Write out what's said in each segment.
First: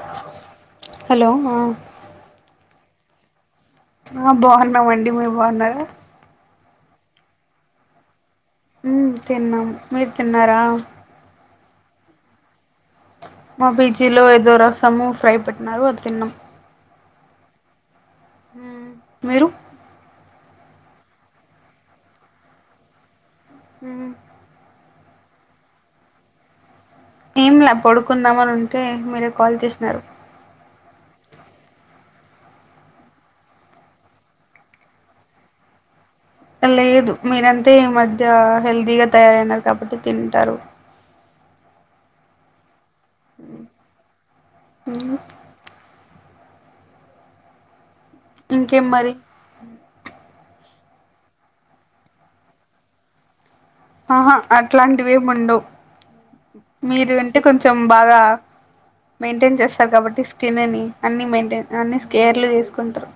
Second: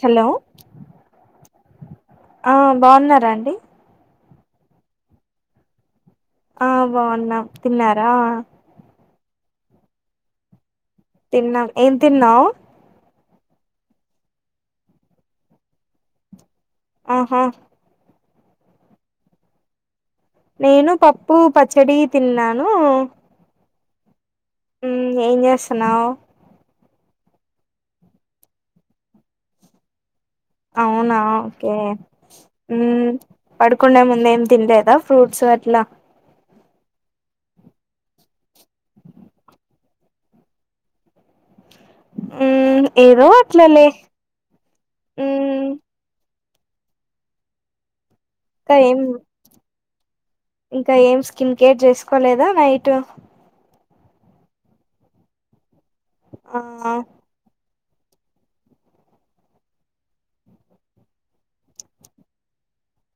Hello hello హా ఆ బాగున్నారా అండి ఆ బాగున్నాంమండి మీరు బాగున్నారు ఆ బాగున్నా తిన్నారా తిన్నాం మీరు తిన్నారా తిన్నాం ఏం తిన్నావు మా పిజీలో ఏదో రసము ఫ్రై పెట్టినారు అది తిన్నాం ఆహా మీరు నేను పప్పు పచ్చడి తిన్నాను ఉమ్ హమ్ ఎం చేస్తున్నావ్ ఏంలా పడుకుందాము అని ఉంటే మీరే కాల్ చేసినారు అవునా ఓకే హ్మ్ పడుకునే ముంద ఏం తినలేదా ఫ్రూట్స్ అట్లా లేదు మీరంతే ఈ మధ్య హెల్దీగా తయారయినారు కాబట్టి తింటారు ఉమ్ ఏదో అట్లా లే మ్మ్ ఉమ్ ఇంకా ఇంకేం ఏం మరి ఇంకా ఏం కింకేర్ చేసుకోలేదా నైట్ ఆహా అట్లాంటివేం ఉండవ్ మీరు అంటే కొంచం కొంచెం బాగా మెయింటైన్ చేస్తారు కాబట్టి స్కిన్ ని అన్ని మెయింటైన్ అన్ని స్కేర్లు చేసుకుంటారు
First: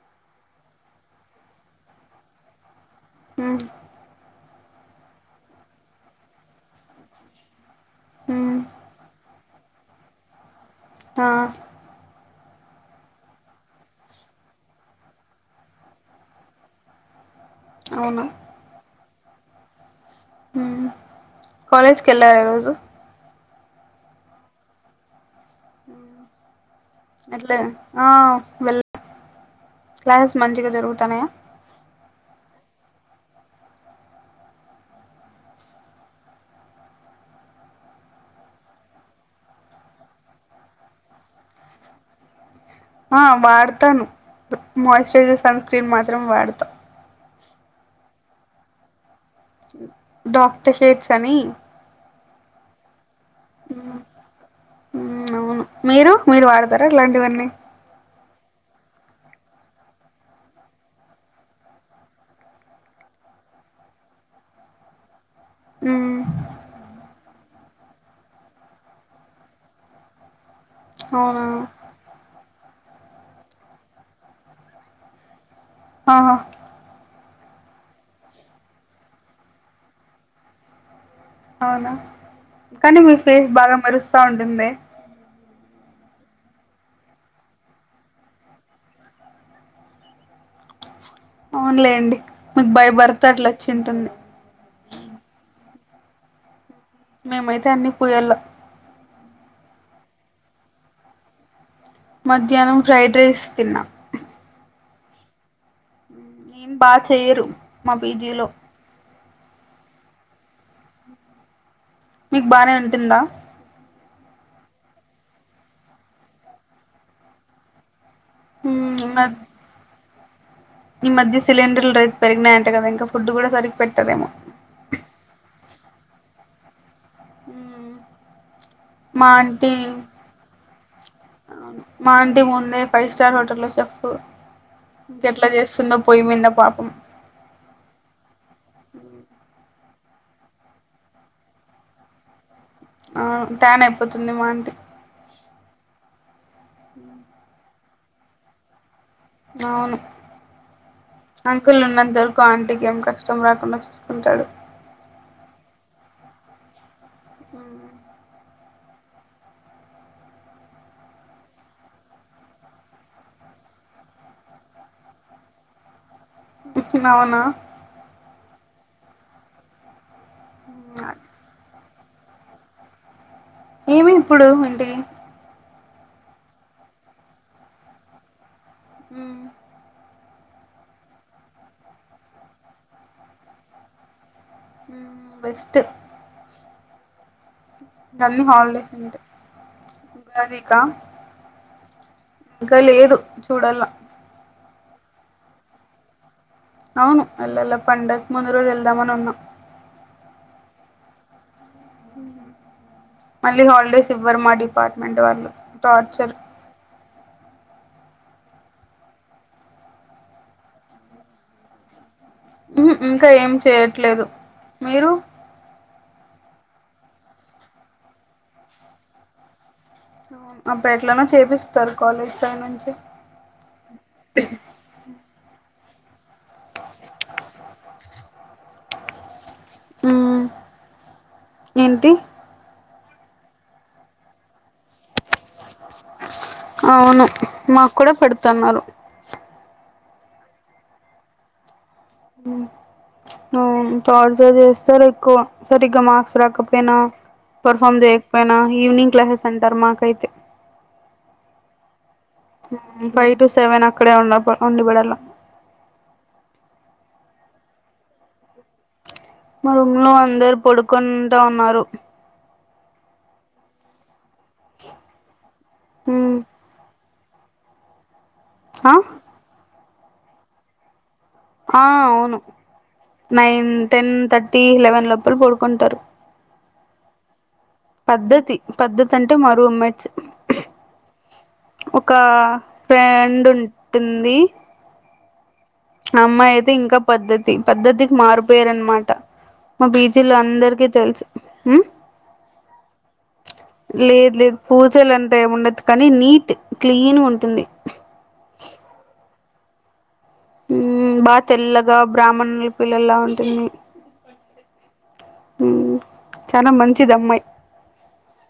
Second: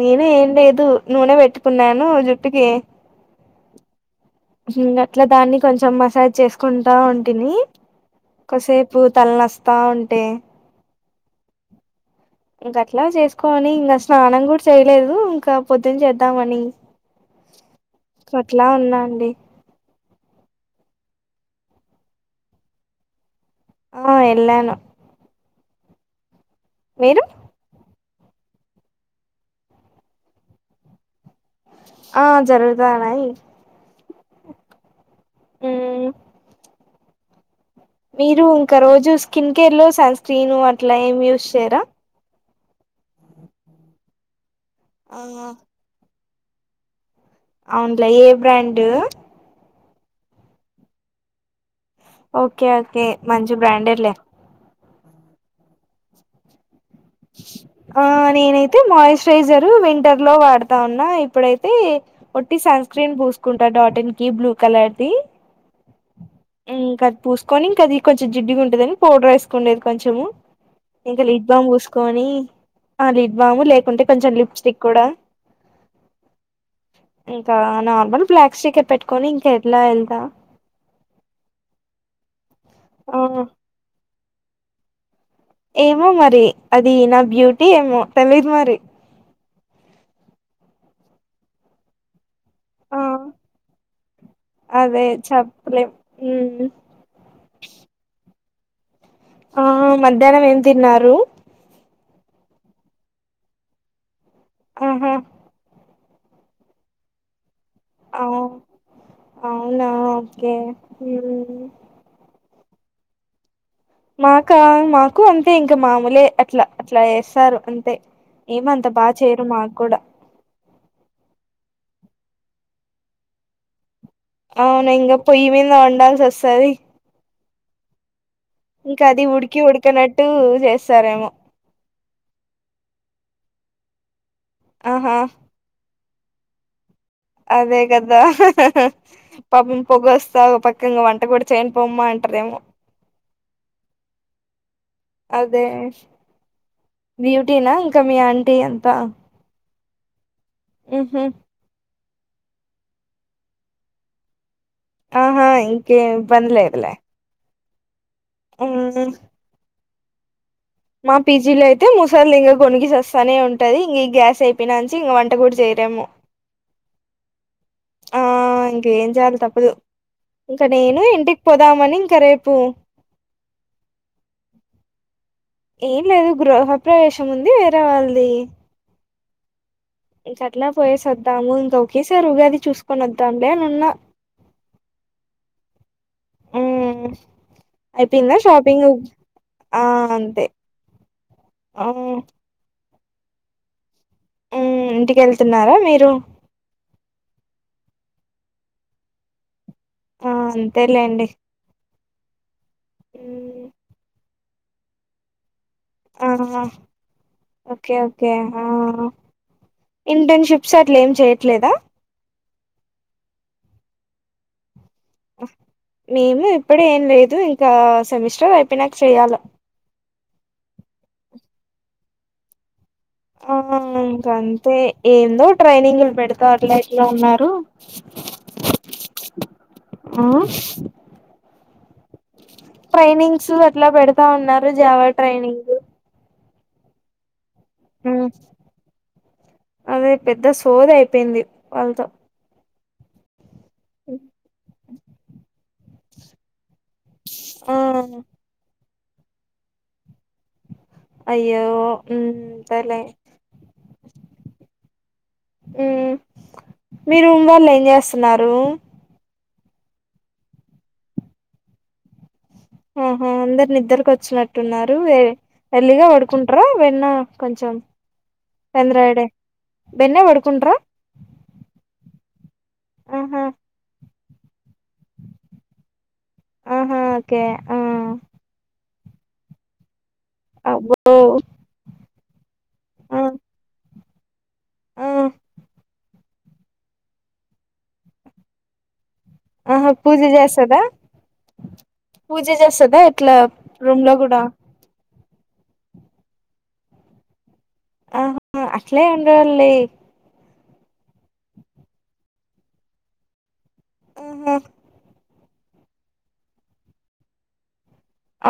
నేనే ఏం లేదు నూనె వెట్టుకున్నాను జుట్టుకి మ్ ఇంగ అట్ల దాన్ని కొంచెం మసాజ్ చేసుకుంటా ఉంటిని మ్మ్ కొసేపు తల్ నస్తా ఉంటే ఆ ఇంక అట్లా చేసుకోవని ఇంకా స్నానం కూడా చేయలేదు ఇంకా పొద్దున చేద్దామని అవును అట్లా ఉన్నా అండి మ్ కాలేజ్కి వెళ్లారా ఏ రోజు ఆ ఎల్లాను అ అట్లె ఆ వెళ్ క్లాసెస్ మంచిగా జరుగుతన్నాయా ఆ జరుగుతాన్నాయి మ్ మీరు ఇంకా రోజు స్కిన్ కేర్ లో సన్ స్క్రీను అట్లా ఏం యూజ్ చేయరా ఆ వాడతాను ఆ మాయి్చరైజర్ సన్స్క్రీన్ మత్ర చిత్రం వాడతాం అవునులే ఏ బ్రాండ్ డాక్టర్ హేర్చాని ఓకే ఓకే మంచి బ్రాండ్ ఎ లె మ్ అవును మీరు మీరు వాడత ర ఇట్లాంటివన్నీ ఆ నేనైతే మాయిశ్చరైజర్ వింటర్ లో వాడతా ఉన్నా ఇప్పుడైతే ఒట్టి సన్ స్క్రీన్ పూసుకుంటా డాటిన్ కి బ్లూ కలర్ కది మ్మ్ మ్ ఇకది పూస్ తీసుకొని ఇంకా అది కొంచెం జిడ్డిగా ఉంటుదని పౌడర్ వేసుకునేది కొంచము ఇంక అవునా లిబ్బామ్ గుస్క అని ఆ లిబ్బాము లేకుంటే కొంచెం లిప్స్టిక్ కూడా ఆ ఇంకా నార్మల్ బ్లాక్ స్టికె పెట్టుకొని ఇంకా ఎట్లా వెళ్తా అవునా కానీ మీ ఆ ఫేస్ బాగా మరుస్తుంది వస్తా ఉంటుంది ఏమో మరి అది నా బ్యూటీ ఏమో తెలియదు మరి అవున్లే అండి మీకు బై ఆ బర్త్ అట్లా వచ్చి ఉంటుంది లే ఊ మేమైతే అన్ని పూయల్ల ఆ మధ్యాహ్నం ఏం తిన్నారు మధ్యాహ్నం ఫ్రైడ్ రైస్ తిన్నా ఆహా ఏం బాగ్ చేయరు మా అవు పిజీలో అవునా ఓకే మీకు బానే ఉంటుందా మాకా మాకు అంతే ఇంకా మామూలే అట్లా అట్లా చేస్తారు అంతే ఏమంత బాగా మ్ చేయరు మాకు కూడా ఈ మధ్య సిలిండర్లు రేట్ పెరిగాయంట కదా ఇంకా ఫుడ్ కూడా పెరిగ్ పెర్ అవును ఇంగ పొయ్యిమింద వం వండాల్సి వస్తది ఊ ఇంకా అది ఉడికి ఉడికినట్టు చేస్తారేమో మా ఆంటీ ముందే ఫైవ్ స్టార్ హోటల్ లో చెఫ్ ఆహా ఎట్ల చేస్తుందో పోయి మీద పాపం అదే కదా పాపం పొగొస్తా ఒక పక్క ఇంగ వంట కూడా చేయనుపోమ్మా అంటారేమో ఆ ట్యాన్ అయిపోతుంది మా ఆంటి అదే బ్యూటీనా మీ ఆంటీ అంత అవును అంకుల్ ఉన్నంత ఉన్నంత వరకు ఆంటికి ఏం కష్టం రాకుండా చూసుకుంటాడు ఆహా ఇంకేం ఇబ్బంది లేదు లే అ ఆ మా పీజీలో అయితే ముసళ్ది ఇంక గొనిగి సస్థానే ఉంటది ఇంక గ్యాస్ అయిపోయినాంచి ఇంక వంట కూడా చేయరెమో అవునా ఆ ఇంకా ఏం చేయాలి తప్పదు ఇంకా నేను ఇంటికి పోదాం అని ఇక రేపు ఏమి ఇప్పుడు ఇంటికి ఏం లేదు గృహప్రవేశం ఉంది వేరే వాళ్ళది మ్ ఇంక అట్లా పోయేసి వద్దాము ఇంక ఒకేసారి ఉగాది చూసుకొని వద్దాం లే అని ఉన్నా బెస్ట్ మ్ అయితే ఇంకా అన్ని షాపింగ్ హాలిడేస్ ఉంటాయి ఆ అంతే ఉగాదికా అవు ఇ లేదు చూడలా ఉ ఇంటిక వెళ్తున్నారా మీరు అవును అల్లా పండకి ముందు రోజు వెల్దామని ఉన్నా ఆ అంతేలేండి [inaudible] మళ్ళ మ్మ్ హాలిడేస్ ఇ వర్మా డిపార్ట్మెంట్ వాళ్ళు టార్చర్ ఆహా ఓకే ఓకే ఇంటర్నెషిప్స్ అట్లా ఏం చేయట్లేదా ఇంకా ఏం చేయట్లేదు మీరు మేము ఇప్పుడ ఏం లేదు ఇంకా సెమిస్టర్ అయిపోయి నాక చేయాల మా బ ఎట్లనా చేపిస్తారు కాలేజ్ సైడ్ నుంచి ఆ ఇంకా అంతే ఏందో ట్రైనింగ్ పలు పెడత అట్లా ఎట్లా ఉన్నారు ఆ ఉమ్ ఏంటి ట్రైనింగ్స్ అట్లా పెడతా ఉన్నారు జావా ట్రైనింగ్ అవును మాకు కూడా పెడుతున్నారు అదే పెద్ద సోది అయిపోయింది వాళ్ళతో అ టార్చర్ చేస్తారు ఎక్కువ సరిగ్గా మార్క్స్ రాకపోయినా ఆ పర్ఫార్మ్ చేయకపోయినా ఈవినింగ్ క్లాసెస్ అంటారు మాకైతే అయ్యో సర్లే ఫైవ్ టటు సెవెన్ ఇక్కడే ఉన్న ఉండి పడాలలా ఉ మీ రూమ్ వాళ్ళు ఏం చేస్తున్నారు మ రమ్లు అందరు పడుకుంటా ఉన్నారు ఆహా అందరు నిద్ద్రకి వచ్చినట్టు అున్నారు ఎల్లిగా ఉమ్ పడుకుంటార వెన్న కొంచెం చం ఆ ద్ర డే బేన్నె వాడు కుంట్రా ఆ అవును నైన్ టెన్ థర్టీ లెవెన్ లోపల పడుకుంటారు ఆహా ఓకే ఆ పద్దతి అంటే మా రూమ్మేట్స్ [unintelligible] క్క ఆ ఫ్రెండ్ ఉం ట్టుంది ఆ అమ్మాయి అయితే ఇంకా పద్ధతి పద్ధతికి మారు పేరు అన్నమాట ఆహా పూజ చేస్తదా ఉమ్ పూజ చేస్తదా ఎట్లా రూమ్ లో కూడా ఉండదు. కానీ నీట్ క్లీన్ ఉంటుంది ఆహా ఆ అట్లే ఉం డాలి హ్ బాగా తెల్లగా బ్రాహ్మణుల పిల్లలా ఉంటుంది. హ్ హ్ హ్ చాలా మంచిది. అమ్మాయి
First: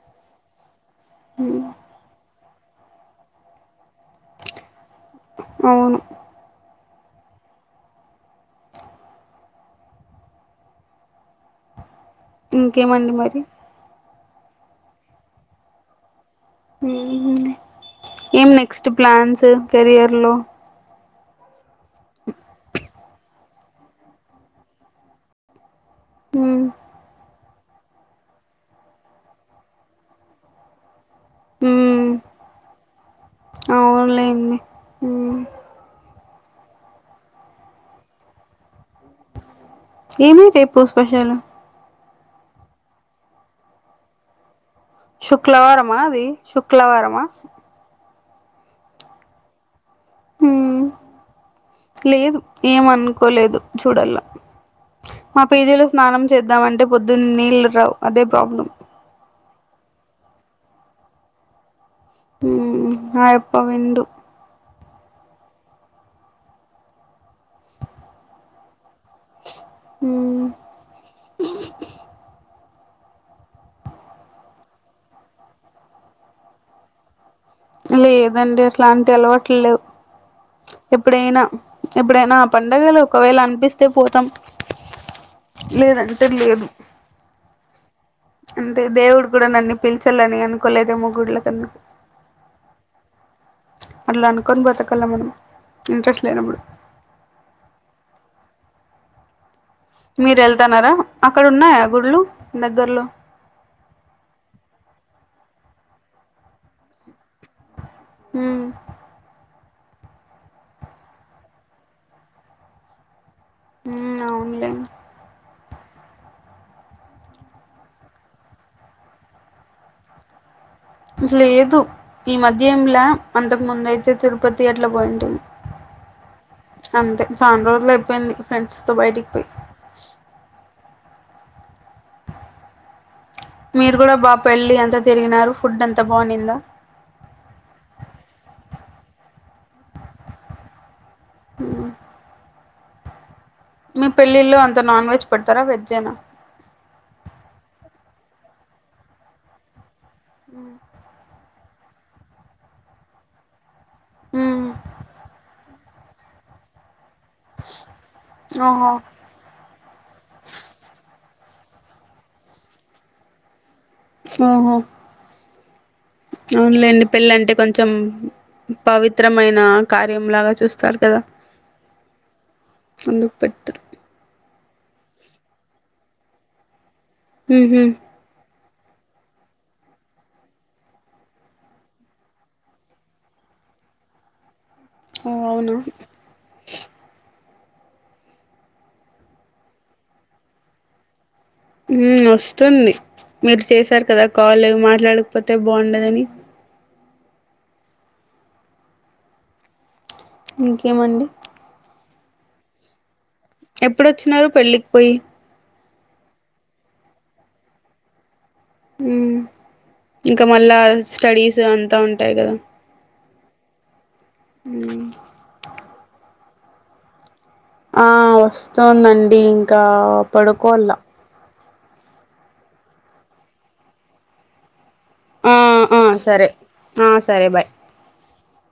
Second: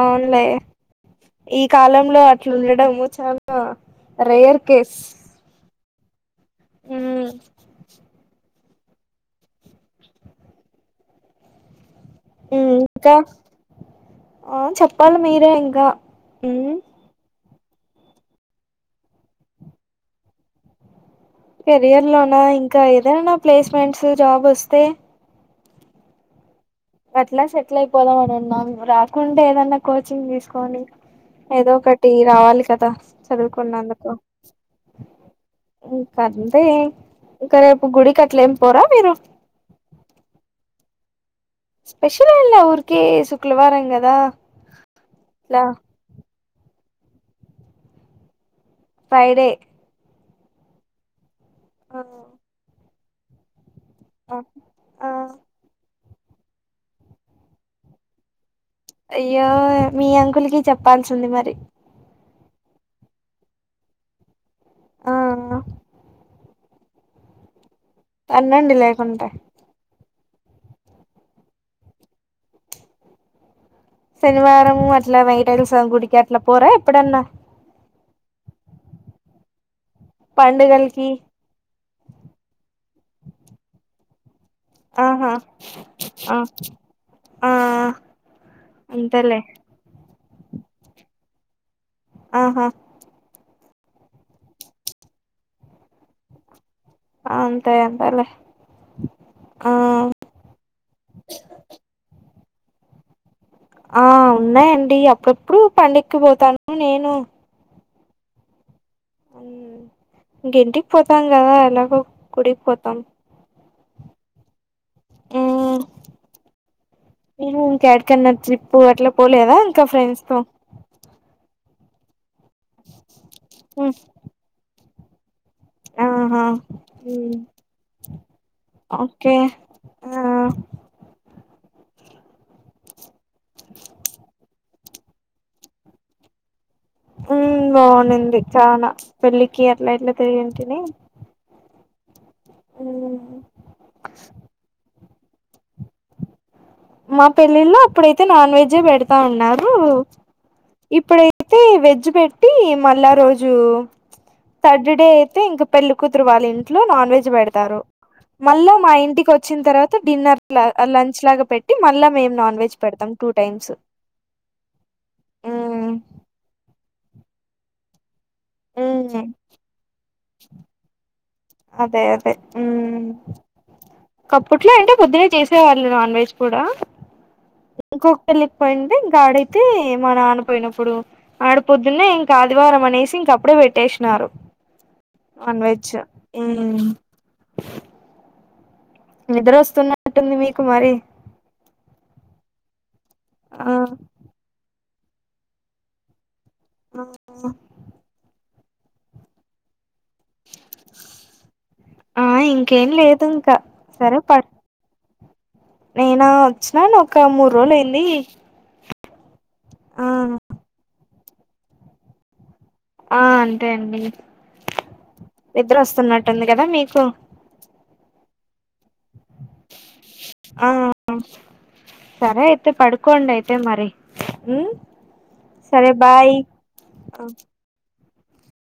అవునులే ఈ కాలంలో అట్లుండడము చాలా రేయర్ కేస్ అవును హ్ ఉమ్ ఇంకేమండి ఇంకా మరి ఆ చెప్పాలి మీరే ఇంకా హ్ ఏం నెక్స్ట్ ప్లాన్స్ కెరియర్ లో కెరియర్ లోనా ఇంకా ఏదైనా ప్లేస్మెంట్స్ జాబ్ వోస్తే హ్ అట్లా సెటిల్ అయిపోదాం. అని ఉన్నాం రాకుంటే ఏదన్నా కోచింగ్ తీసుకొని ఏదో ఒకటి రావాలి కదా చదువుకున్నందుకు అవునులేండి మ్మ్. కాదు ఇంకాయే ఇంకా రేపు గుడికి అట్లా ఏమి పోరా మీరు ఏమీ రేపు స్పెషల్ స్పెషల్ ఎంలే ఊరికే శుక్లవారం గాదా శుక్ల వారమా అది శుక్లవారమా ఫ్రైడే హ్ ఆ లేదు ఏమను కోలేదు చూడలా ఆ మా పేజీలో స్నానం చేద్దాం అంటే పొద్దున్న నీళ్ళ రావు అదే ప్రాబ్లం అయ్యో మీ అంకులకి చెప్పాల్సింది మరి ఆ ఎప్ప వింన్డు ఆ అనండి లేకుంటే మ్మ్ సెనివారము అట్లా వైటల్స్ సామి గుడికి అట్లా పోరా ఎప్పుడన్నా లేదండి అట్లాంటి అలవాట్లు లేవు పండుగలకి ఎప్పుడైనా ఎప్పుడైనా పండగలు ఒకవేళ అనిపిస్తే పోత్ త్తం ఆహా ఆ ఆఆ అంతేలేే చల్లని అనుకోలేదేమో గుళ్లకన్నా ఆహా అట్లా అనుకొని బతకళ్లా మనం ఇంట్రెస్ట్ లేనప్పుడు అంతే అంతేలే ఆ మీరు ఎళ్తన్నారా అక్కడ ఉన్నాయా గుడులు దగ్గర్లో ఆ ఉన్నాయండి అప్పుఅప్పుడు పండక్కి పోతాను నేను మ్మ్ ఇంగింటిక్ పోతాం గదా ఎలాగో గుడికి పోతాం మ్మ్ అవునులే మ్మ్ మీరు ఇంకా యాడికన్నా ట్రిప్పు అట్లా పోలేదా ఇంకా ఫ్రెండ్స్ తో లేదు ఈ మధ్య ఏంలే అంతకు ముందు అయితే తిరుపతి అట్ అట్ల బొయింటిమి ఆహా అంతే చాన్ రోజులు అయిపేంది ఫ్రెండ్స్ తో బయటికి ఓకే పోయి ఆ మీరు గుడ బా పెళ్ళి అంత్ అంత తిరిగినారు ఫుడ్ అంత బావునిందా మ్మ్ బావునింది చానా పెళ్ళికి అట్లా ఇట్లా తిరిగింటిని మ్మ్ మ్మ్ మీ పెళ్ళిళ్ల్లో అంతా నాన్ వెెజ్ పెడ్తారా వెజ్జేనా మా పెళ్ళిళ్లో అప్పుడైతే నాన్ వెజ్జే పెడతా అన్నారు అ అయితే వెజ్ పెట్టి మళ్ళా రోజు మ్మ్ థర్డ్ డే అయితే ఇంకప్ పెళ్లి కూతురు వాళ్ళ ఇంట్లో నాన్ వెజ్ పెడతారు మళ్ళా మా ఓహో ఇంటికి వొచ్చిన తర్వాత డిన్నర్ లాగ లంచ్ లాగ మళ్ళా మేమ్ నాన్ వెజ్ పెడతాం టూ టైమ్స్ ఓహో మ్మ్ అవునులేండి పెళ్ళంటే కొంచెం మ్మ్ పవిత్రమైన కార్యం లాగ చూస్తారు కదా అదే అదే ఊ అందుకు పెట్టరు అప్పట్లో అంటె పొద్దునే చేసే వాళ్ళు నాన్ వెజ్ కూడా ఉ హ్మ్ పోయింటె ఇంకా అడిగితే మా నాన్న పోయినప్పుడు ఆడ పొద్దున్నే ఇంకా ఆదివారం అనేసి ఇంక అప్పుడే పెట్టేసినారు ఓ నాన్ అవునా వెెజ్ ఊ నిద్ర వస్తున్నట్టుంది మీకు మరి వు వస్తుంది మీరు ఆ చేశారు కదా కాల్ మా మాట్లాడకపోతే బావుండదని ఆ ఇంకేమండి ఆ ఇంకేం లేదు ఇంకా ఎప్పుడొచ్చినారు పెళ్ళికి పోయి నినా వచ్చినాను ఒక మూడు రోజులు అయ్యింది హ్మ్ ఇంకా మళ్ళాజ్ స్టడీస్ అంతా ఉంటాయి కదా ఆ అంతే అండి మ్మ్ నిద్దర వస్త వస్తున్నట్టుంది కదా మీకు ఆ వస్ వస్తుందండి ఇంకా ఆ పడుకోల్ల సరే అయితే పడుకోండి అయితే మరి ఆ సరే ఆ బాయ్ సరే ఆ సరే బాయ్